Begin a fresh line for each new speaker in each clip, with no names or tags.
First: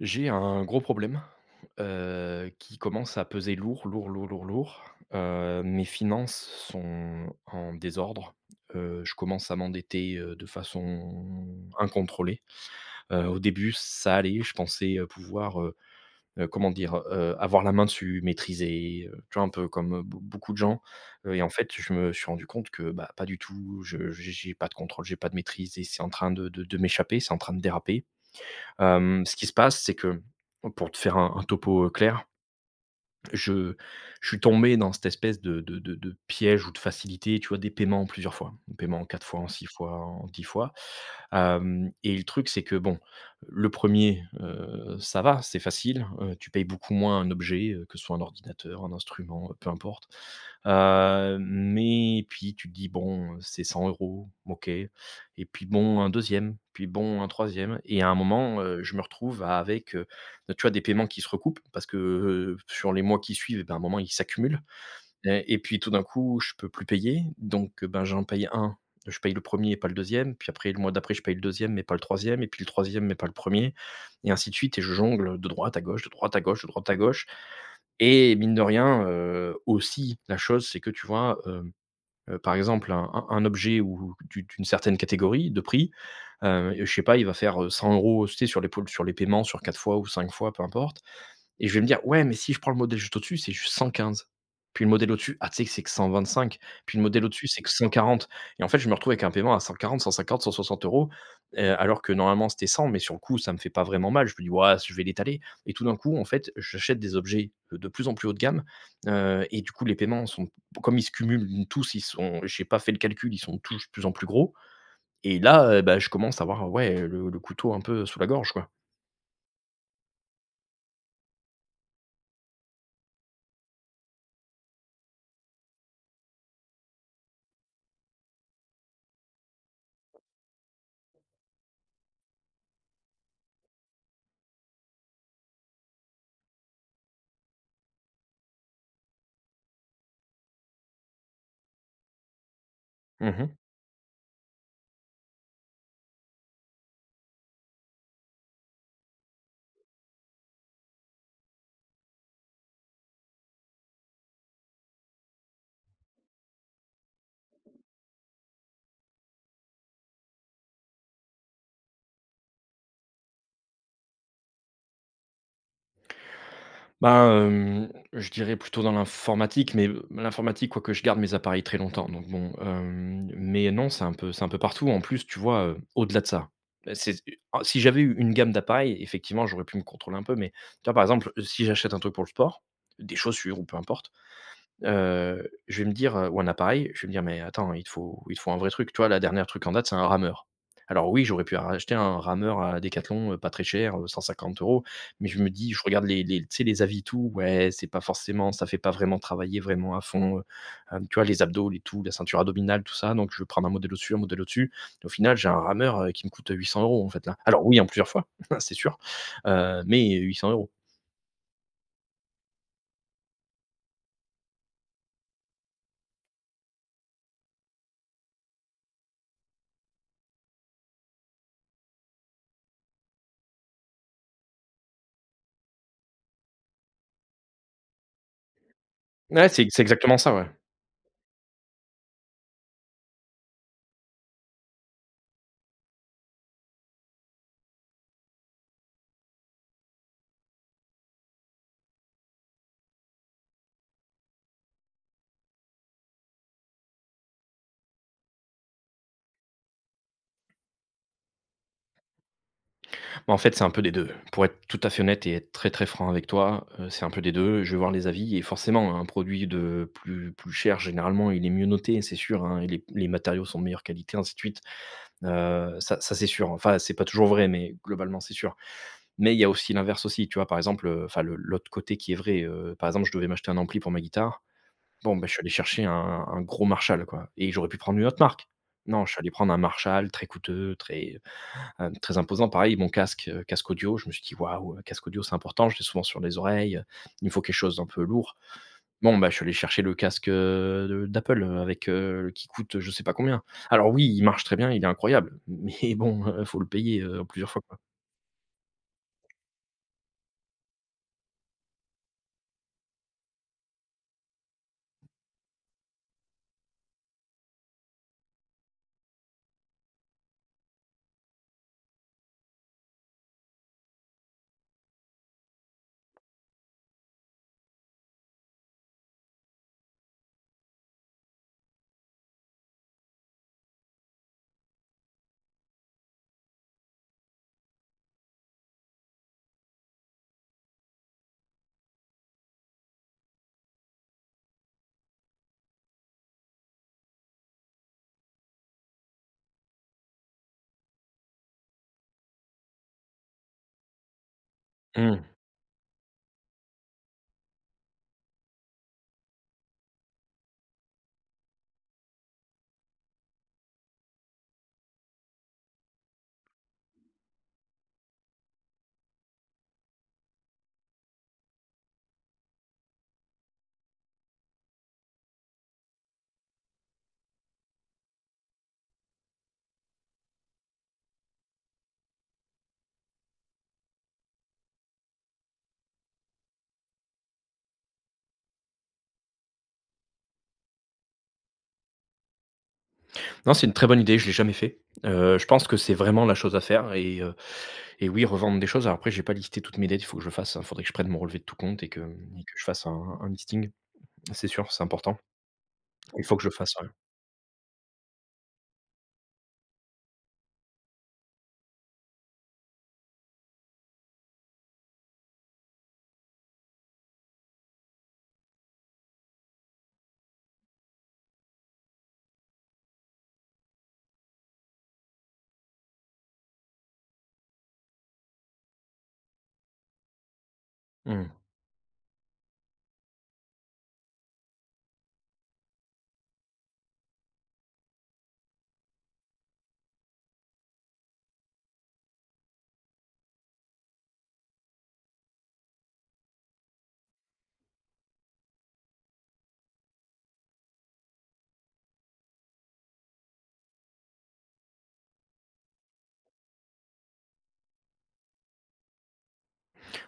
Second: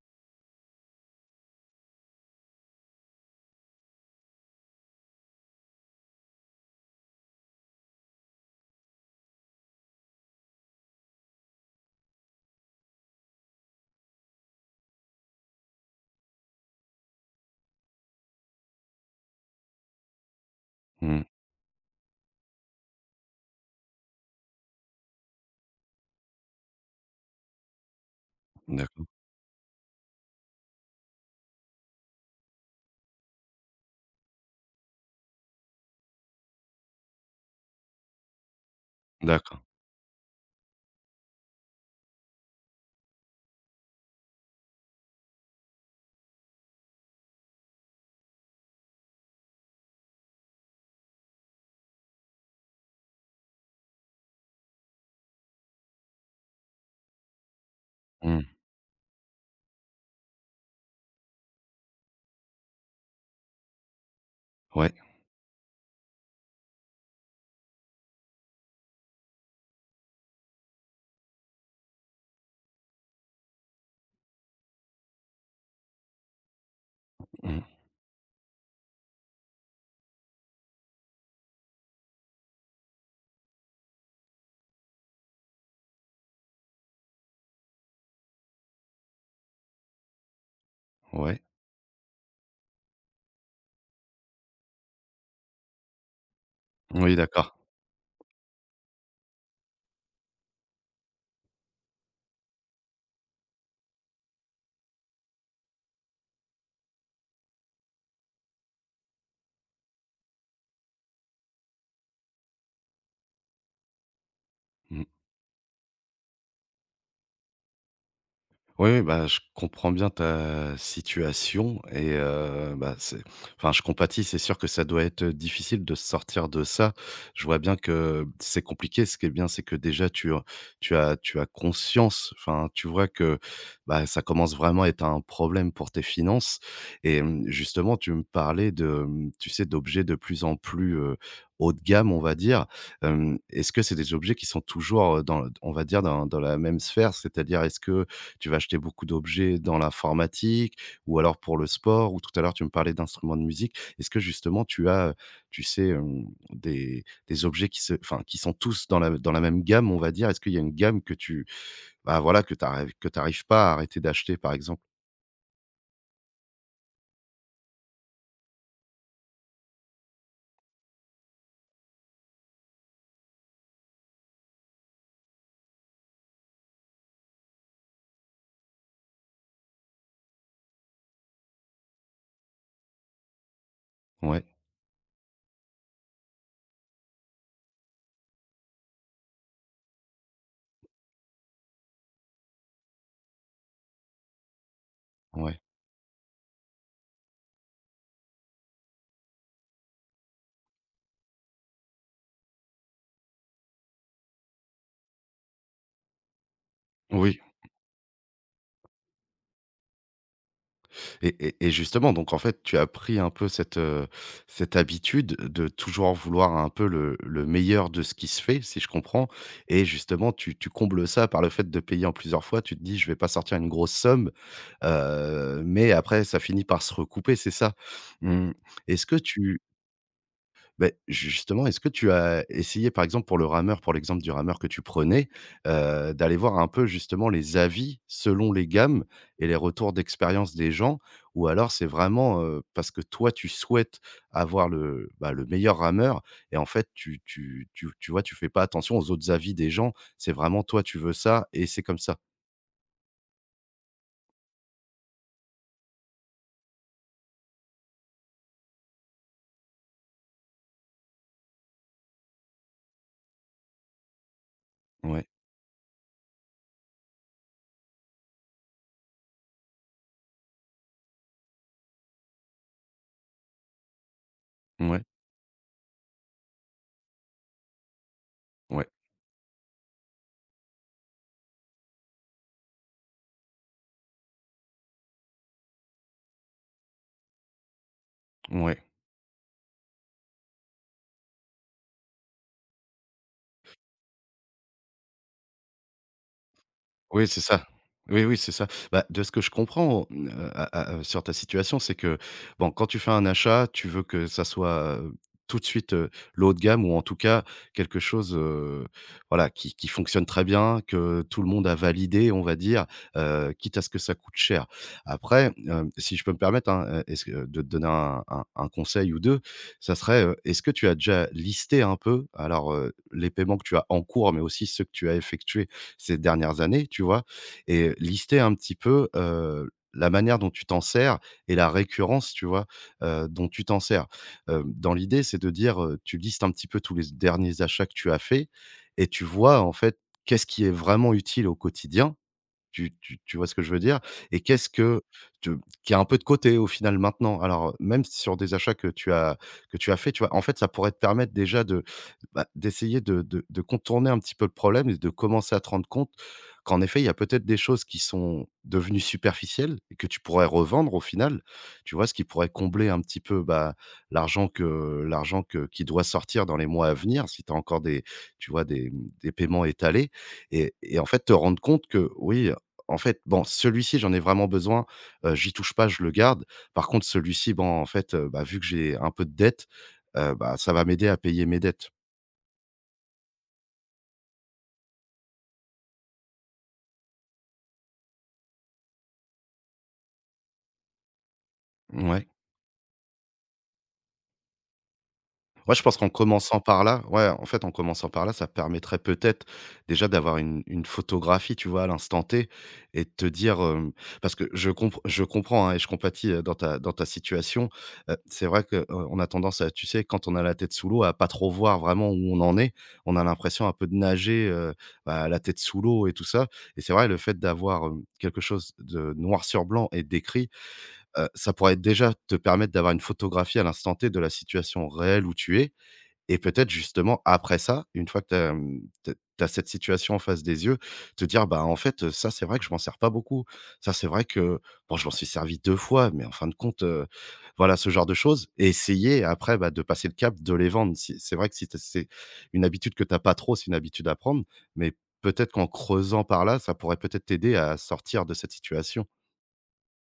J'ai un gros problème, qui commence à peser lourd, lourd, lourd, lourd, lourd. Mes finances sont en désordre. Je commence à m'endetter, de façon incontrôlée. Au début, ça allait, je pensais, pouvoir, comment dire? Avoir la main dessus, maîtriser, tu vois? Un peu comme, beaucoup de gens.
Mmh.
Et en fait, je me suis rendu compte que, bah, pas du tout, je j'ai pas de contrôle, j'ai pas de maîtrise et c'est en train de m'échapper, c'est en train de déraper.
D'accord,
Ce qui se passe, c'est que, pour te faire un topo, clair, je je suis tombé dans cette espèce de piège ou de facilité, tu vois? Des paiements en plusieurs fois, des paiements en 4 fois, en
d'accord.
6 fois, en 10 fois. Hem Et le truc, c'est que bon, le premier, er ça va, c'est facile, tu payes beaucoup moins un objet, que ce soit un ordinateur, un instrument, peu importe. Mais puis tu te dis: «Bon, c'est 100 euros, OK». Et puis bon, un deuxième, puis bon, un troisième. Et à un
Mmh.
moment, je me retrouve à avec, bah, tu vois, des paiements qui se recoupent parce que, sur les mois qui suivent et ben, à un moment, ils s'accumulent
Ouais.
et puis tout d'un coup, je peux plus payer donc, ben, j'en paye un je paye le premier er et pas le deuxième, puis après le mois d'après, je paye le deuxième mais pas le troisième et puis le troisième mais pas le premier et ainsi de suite, et je jongle de droite à gauche, de droite à gauche, de droite à gauche.
Mmh.
Et mine de rien, aussi la chose, c'est que tu vois, par exemple un objet ou d'une certaine catégorie de prix, je sais pas, il va faire, 100 €, tu sais, sur les paiements sur 4 fois ou 5 fois, peu importe,
Ouais.
et je vais me dire: «Ouais, mais si je prends le modèle juste au-dessus, c'est juste 115. Puis le modèle au-dessus, ah, tu sais que c'est que 125. Puis le
Oui,
modèle au-dessus,
d'accord.
c'est que 140». Et en fait, je me retrouve avec un paiement à 140-150-160 €, alors que normalement c'était 100, mais sur le coup, ça me fait pas vraiment mal. Je me dis: «Ouais, je vais l'étaler», et tout d'un coup, en fait, j'achète des objets de plus en plus haut de gamme, et du coup, les paiements sont, comme ils se cumulent tous, ils sont, j'ai pas fait le calcul, ils sont tous de plus en plus gros.
Mmh.
Et là, bah, je commence à avoir, ouais, le couteau un peu sous la gorge, quoi.
Oui, oui, bah, je comprends bien ta situation et bah, c'est je compatis, c'est sûr que ça doit être difficile de sortir de ça. Je vois bien que c'est compliqué. Ce qui est bien, c'est que déjà tu as conscience, enfin, tu vois que, bah, ça commence vraiment à être un problème pour tes finances et mmh, justement, tu me parlais de, mmh, tu sais, d'objets de plus en plus, haut de gamme, on va dire.
Mmh.
Est-ce que c'est des objets qui sont toujours dans, on va dire, dans la même sphère? C'est-à-dire, est-ce que tu vas acheter beaucoup d'objets dans l'informatique ou alors pour le sport? Ou tout à l'heure tu me parlais d'instruments de musique. Est-ce que justement tu as, tu sais, des objets qui se qui sont tous dans la, même gamme, on va dire? Est-ce qu'il y a une gamme que tu arrives, pas à arrêter d'acheter, par exemple?
Bah, je dirais plutôt dans l'informatique, mais l'informatique, quoique je garde mes appareils très longtemps, donc bon, mais non, c'est un peu partout. En plus, tu vois, au-delà de ça, c'est ah, si j'avais eu une gamme d'appareils, effectivement, j'aurais pu me contrôler un peu, mais tu vois, par exemple, si j'achète un truc pour le sport, des chaussures ou peu importe.
Ouais,
Je vais me dire, ou un appareil, je vais me dire: «Mais attends, il te faut un vrai truc». Tu vois, la dernière truc en date, c'est un rameur. Alors oui, j'aurais pu acheter un rameur à Decathlon, pas très cher, 150 euros. Mais je me
ouais.
dis, je regarde les tu sais, les avis, tout, ouais, c'est pas forcément, ça fait pas vraiment travailler vraiment à fond, tu vois, les abdos, les tout, la ceinture abdominale, tout ça, donc je vais prendre un modèle au-dessus, un modèle au-dessus. Au final, j'ai un rameur, qui me coûte, 800 € en fait, là.
Oui.
Alors oui, en plusieurs fois, c'est sûr, mais 800 euros.
Et justement, donc en fait, tu as pris un peu cette, cette habitude de toujours vouloir un peu le meilleur de ce qui se fait, si je comprends, et justement tu combles ça par le fait de payer en plusieurs fois. Tu te dis: «Je vais pas sortir une grosse somme», mais après ça finit par se recouper, c'est ça? Mmh, est-ce que
Ouais,
tu
c'est exactement ça, ouais.
ben justement, est-ce que tu as essayé, par exemple, pour le rameur, pour l'exemple du rameur que tu prenais, d'aller voir un peu justement les avis selon les gammes et les retours d'expérience des gens? Ou alors c'est vraiment, parce que toi tu souhaites avoir le, bah, le meilleur rameur, et en fait tu vois, tu fais pas attention aux autres avis des gens, c'est vraiment toi, tu veux ça et c'est comme ça?
En fait, c'est un peu des 2. Pour être tout à fait honnête et être très, très franc avec toi, c'est un peu des 2. Je vais voir les avis et forcément un produit de plus cher, généralement, il est mieux noté, c'est sûr, hein, et les matériaux sont de meilleure qualité, ainsi de suite.
Ouais,
Ça, c'est sûr. Enfin, c'est pas toujours vrai, mais globalement, c'est sûr. Mais il y a aussi l'inverse aussi, tu vois? Par exemple, enfin le l'autre côté qui est vrai, par exemple, je devais m'acheter un ampli pour ma guitare.
ouais,
Bon, ben, je suis allé chercher un gros Marshall, quoi, et j'aurais pu prendre une autre marque.
ouais,
Non, je suis allé prendre un Marshall très coûteux, très imposant. Pareil, mon casque, casque audio, je me suis dit: «Waouh, casque audio, c'est important, je l'ai souvent sur les oreilles, il me faut quelque chose d'un peu lourd».
ouais.
Bon, bah, je suis allé chercher le casque, de d'Apple, avec, qui coûte, je sais pas combien. Alors oui, il marche très bien, il est incroyable, mais bon, faut le payer,
Oui, c'est
plusieurs fois,
ça.
quoi.
Oui, oui, c'est ça. Bah, de ce que je comprends, mmh, à sur ta situation, c'est que, bon, quand tu fais un achat, tu veux que ça soit, tout de suite, le haut de gamme, ou en tout cas quelque chose, voilà, qui fonctionne très bien, que tout le monde a validé, on va dire, quitte à ce que ça coûte cher. Après, si je peux me permettre, hein, est-ce que de te donner un un conseil ou 2, ça serait, est-ce que tu as déjà listé un peu, alors, les paiements que tu as en cours, mais aussi ceux que tu as effectués ces dernières années, tu vois? Et lister un petit peu, la manière dont tu t'en sers et la récurrence, tu vois, dont tu t'en sers. Dans l'idée, c'est de dire, tu listes un petit peu tous les derniers achats que tu as faits, et tu vois, en fait, qu'est-ce qui est vraiment utile au quotidien, tu vois ce que je veux dire? Et qu'est-ce que
Mmh.
tu qui a un peu de côté au final maintenant. Alors, même sur des achats que tu as fait, tu vois? En fait, ça pourrait te permettre déjà de, bah, d'essayer de contourner un petit peu le problème et de commencer à te rendre compte qu'en effet, il y a peut-être des choses qui sont devenues superficielles et que tu pourrais revendre au final. Tu vois? Ce qui pourrait combler un petit peu, bah, l'argent que qui doit sortir dans les mois à venir, si tu as encore des, tu vois, des, mmh, des paiements étalés, et en fait, te rendre compte que oui, en fait, bon, celui-ci, j'en ai vraiment besoin, j'y touche pas, je le garde. Par contre, celui-ci, bon, en fait, bah, vu que j'ai un peu de dettes, bah, ça va m'aider à payer mes dettes.
Non, c'est une très bonne idée, je l'ai jamais fait. Je pense que c'est vraiment la chose à faire, et oui, revendre des choses. Alors après, j'ai pas listé toutes mes dettes, il faut que je le fasse, il faudrait que je prenne mon relevé de tout compte et que,
Ouais.
je fasse un listing. C'est sûr, c'est important.
Ouais, je pense qu'en
Il faut que je le
commençant
fasse,
par
ouais.
là, ouais, en fait, en commençant par là, ça permettrait peut-être déjà d'avoir une photographie, tu vois, à l'instant T, et de te dire, hem parce que je comprends, hein, et je compatis, dans ta, situation. C'est vrai qu'on a tendance à, tu sais, quand on a la tête sous l'eau, à pas trop voir vraiment où on en est. On a l'impression un peu de nager, bah, la tête sous l'eau et tout ça, et c'est vrai, le fait d'avoir, quelque chose de noir sur blanc et d'écrit,
Mmh.
ça pourrait déjà te permettre d'avoir une photographie à l'instant T de la situation réelle où tu es, et peut-être justement après ça, une fois que tu as, mmh, cette situation en face des yeux, te dire: «Bah, en fait, ça, c'est vrai que je m'en sers pas beaucoup. Ça, c'est vrai que, bon, je m'en suis servi 2 fois, mais en fin de compte,» voilà, ce genre de choses, et essayer après, bah, de passer le cap de les vendre. Si c'est vrai que si tu c'est une habitude que t'as pas trop, c'est une habitude à prendre, mais peut-être qu'en creusant par là, ça pourrait peut-être t'aider à sortir de cette situation.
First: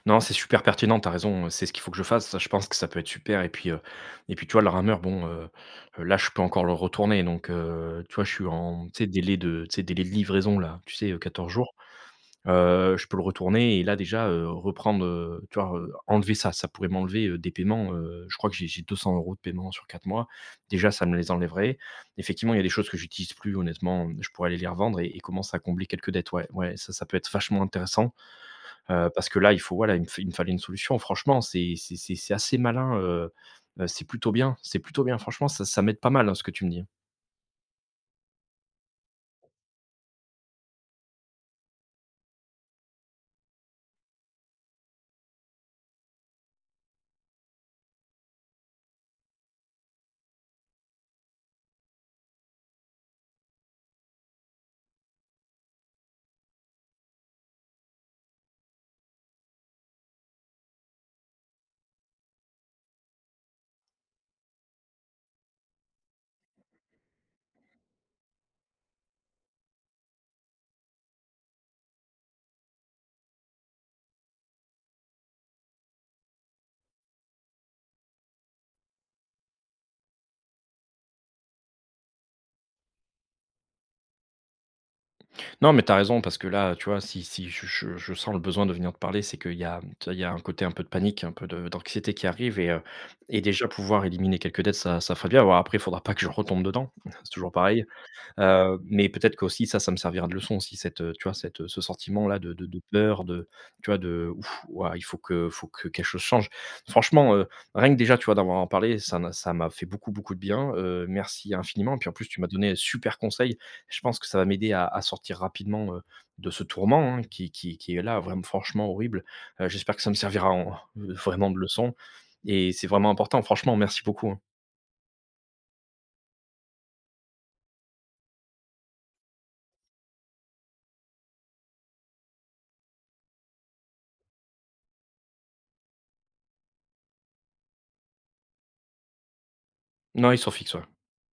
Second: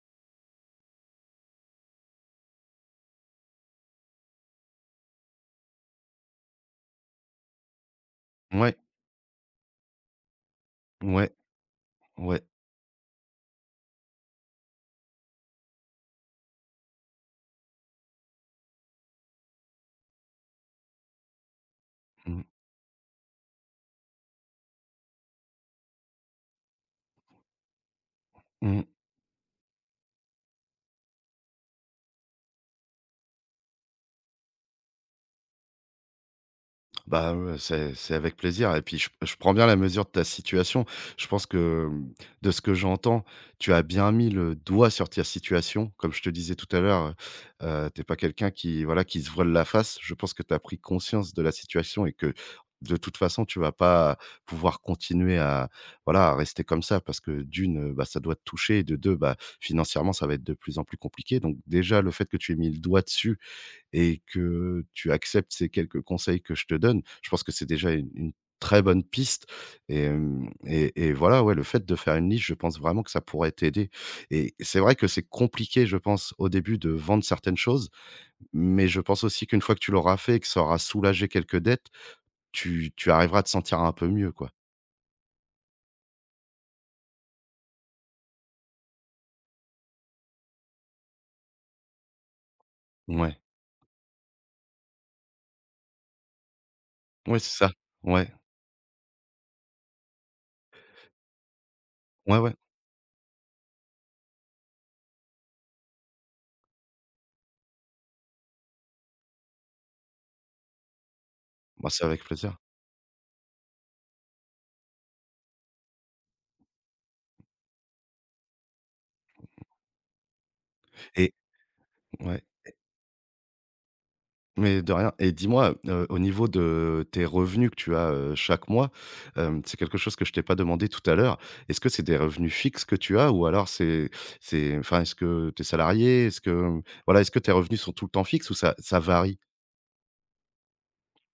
Non, c'est super pertinent, t'as raison, c'est ce qu'il faut que je fasse, ça, je pense que ça peut être super. Et puis, tu vois, le rameur, bon, là, je peux encore le retourner donc, tu vois, je suis
Ouais,
en, tu sais, délai de, tu sais, délai de livraison, là, tu sais,
ouais,
14 jours.
ouais.
Je peux le retourner et là, déjà, reprendre, tu vois, enlever ça, ça pourrait m'enlever, des paiements, je crois que j'ai 200 € de paiement sur 4 mois. Déjà, ça me les enlèverait.
Mmh.
Effectivement, il y a des choses que j'utilise plus, honnêtement, je pourrais aller les revendre et commencer à combler quelques dettes. Ouais, ouais, ça peut être vachement intéressant.
Mmh.
Parce que là, il faut voilà, il me fallait une solution. Franchement, c'est assez malin, c'est plutôt bien, c'est plutôt bien. Franchement, ça m'aide pas mal, hein, ce que tu me dis.
Bah, ouais, c'est avec plaisir, et puis je prends bien la mesure de ta situation. Je pense que, mmh, de ce que j'entends, tu as bien mis le doigt sur ta situation. Comme je te disais tout à l'heure, pas quelqu'un qui, voilà, qui se voile la face. Je pense que tu as pris conscience de la situation et que, de toute façon, tu vas pas pouvoir continuer à, voilà, à rester comme ça, parce que d'une, bah, ça doit te toucher, et de 2, bah, financièrement, ça va être de plus en plus compliqué. Donc déjà, le fait que tu aies mis le doigt dessus et que tu acceptes ces quelques conseils que je te donne, je pense que c'est déjà une très bonne piste. Et hem et voilà, ouais, le fait de faire une liste, je pense vraiment que ça pourrait t'aider, et c'est vrai que c'est compliqué, je pense, au début, de vendre certaines choses, mais je pense aussi qu'une fois que tu l'auras fait et que ça aura soulagé quelques dettes, tu arriveras à te sentir un peu mieux, quoi.
Non, mais t'as raison parce que là, tu vois, si je sens le besoin de venir te parler, c'est qu'il y a, tu vois, il y a un côté un peu de panique, un peu de d'anxiété qui arrive,
Ouais.
et déjà pouvoir éliminer quelques dettes, ça ferait bien. Bon après, il faudra pas que je retombe dedans, c'est
Ouais,
toujours
c'est ça.
pareil.
Ouais.
Mais peut-être qu'aussi ça, ça me servira de leçon aussi, tu vois, ce sentiment-là
Ouais,
de
ouais.
de de peur, de tu vois, de: «Ouf, ouah, il faut que quelque chose change». Franchement, rien que déjà, tu vois, d'avoir en parlé, ça m'a fait beaucoup, beaucoup de bien, merci
Bah,
infiniment. Et
c'est
puis en
avec
plus, tu m'as
plaisir
donné un super conseil. Je pense que ça va m'aider à sortir rapidement, de ce tourment, hein, qui est là, vraiment franchement horrible. J'espère que ça me servira en
et
vraiment de leçon,
ouais.
et c'est vraiment important. Franchement, merci beaucoup, hein.
Mais de rien. Et dis-moi, au niveau de tes revenus que tu as, chaque mois, c'est quelque chose que je t'ai pas demandé tout à l'heure. Est-ce que c'est des revenus fixes que tu as, ou alors c'est enfin, est-ce que tu es salarié? Est-ce que, voilà, est-ce que tes revenus sont tout le temps fixes ou ça varie?
Non, ils sont fixes, ouais.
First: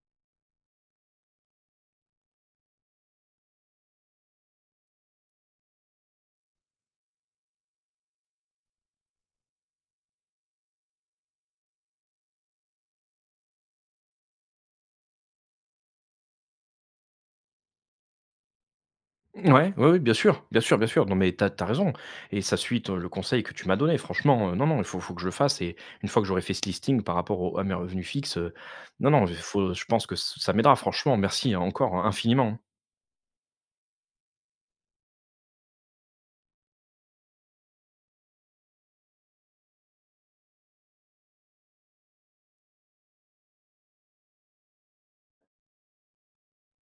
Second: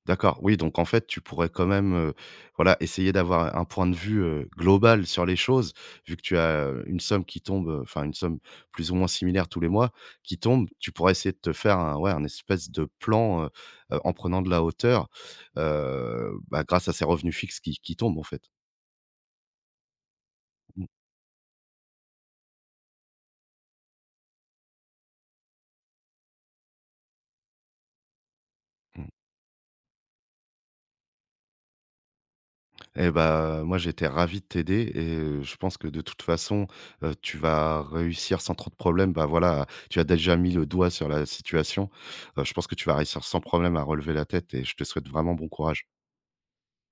D'accord, oui, donc en fait, tu pourrais quand même, voilà, essayer d'avoir un point de vue, global sur les choses, vu que tu as, une somme qui tombe, enfin une somme plus ou moins similaire tous les mois qui tombe. Tu pourrais essayer de te faire un, ouais, un espèce de plan, en prenant de la hauteur, bah, grâce à ces revenus fixes qui tombent, en fait.
Ouais, oui, oui, bien sûr, bien sûr, bien
Mmh.
sûr. Non, mais t'as raison, et ça suit ton le conseil que tu m'as donné. Franchement, non, non, il faut que je le fasse, et une fois que j'aurai fait ce listing par rapport au à mes revenus fixes, non, non, il faut je pense que ça m'aidera franchement. Merci hein, encore hein, infiniment.
Eh ben moi, j'étais ravi de t'aider et je pense que de toute façon, tu vas réussir sans trop de problèmes. Bah, voilà, tu as déjà mis le doigt sur la situation. Je pense que tu vas réussir sans problème à relever la tête, et je te souhaite vraiment bon courage.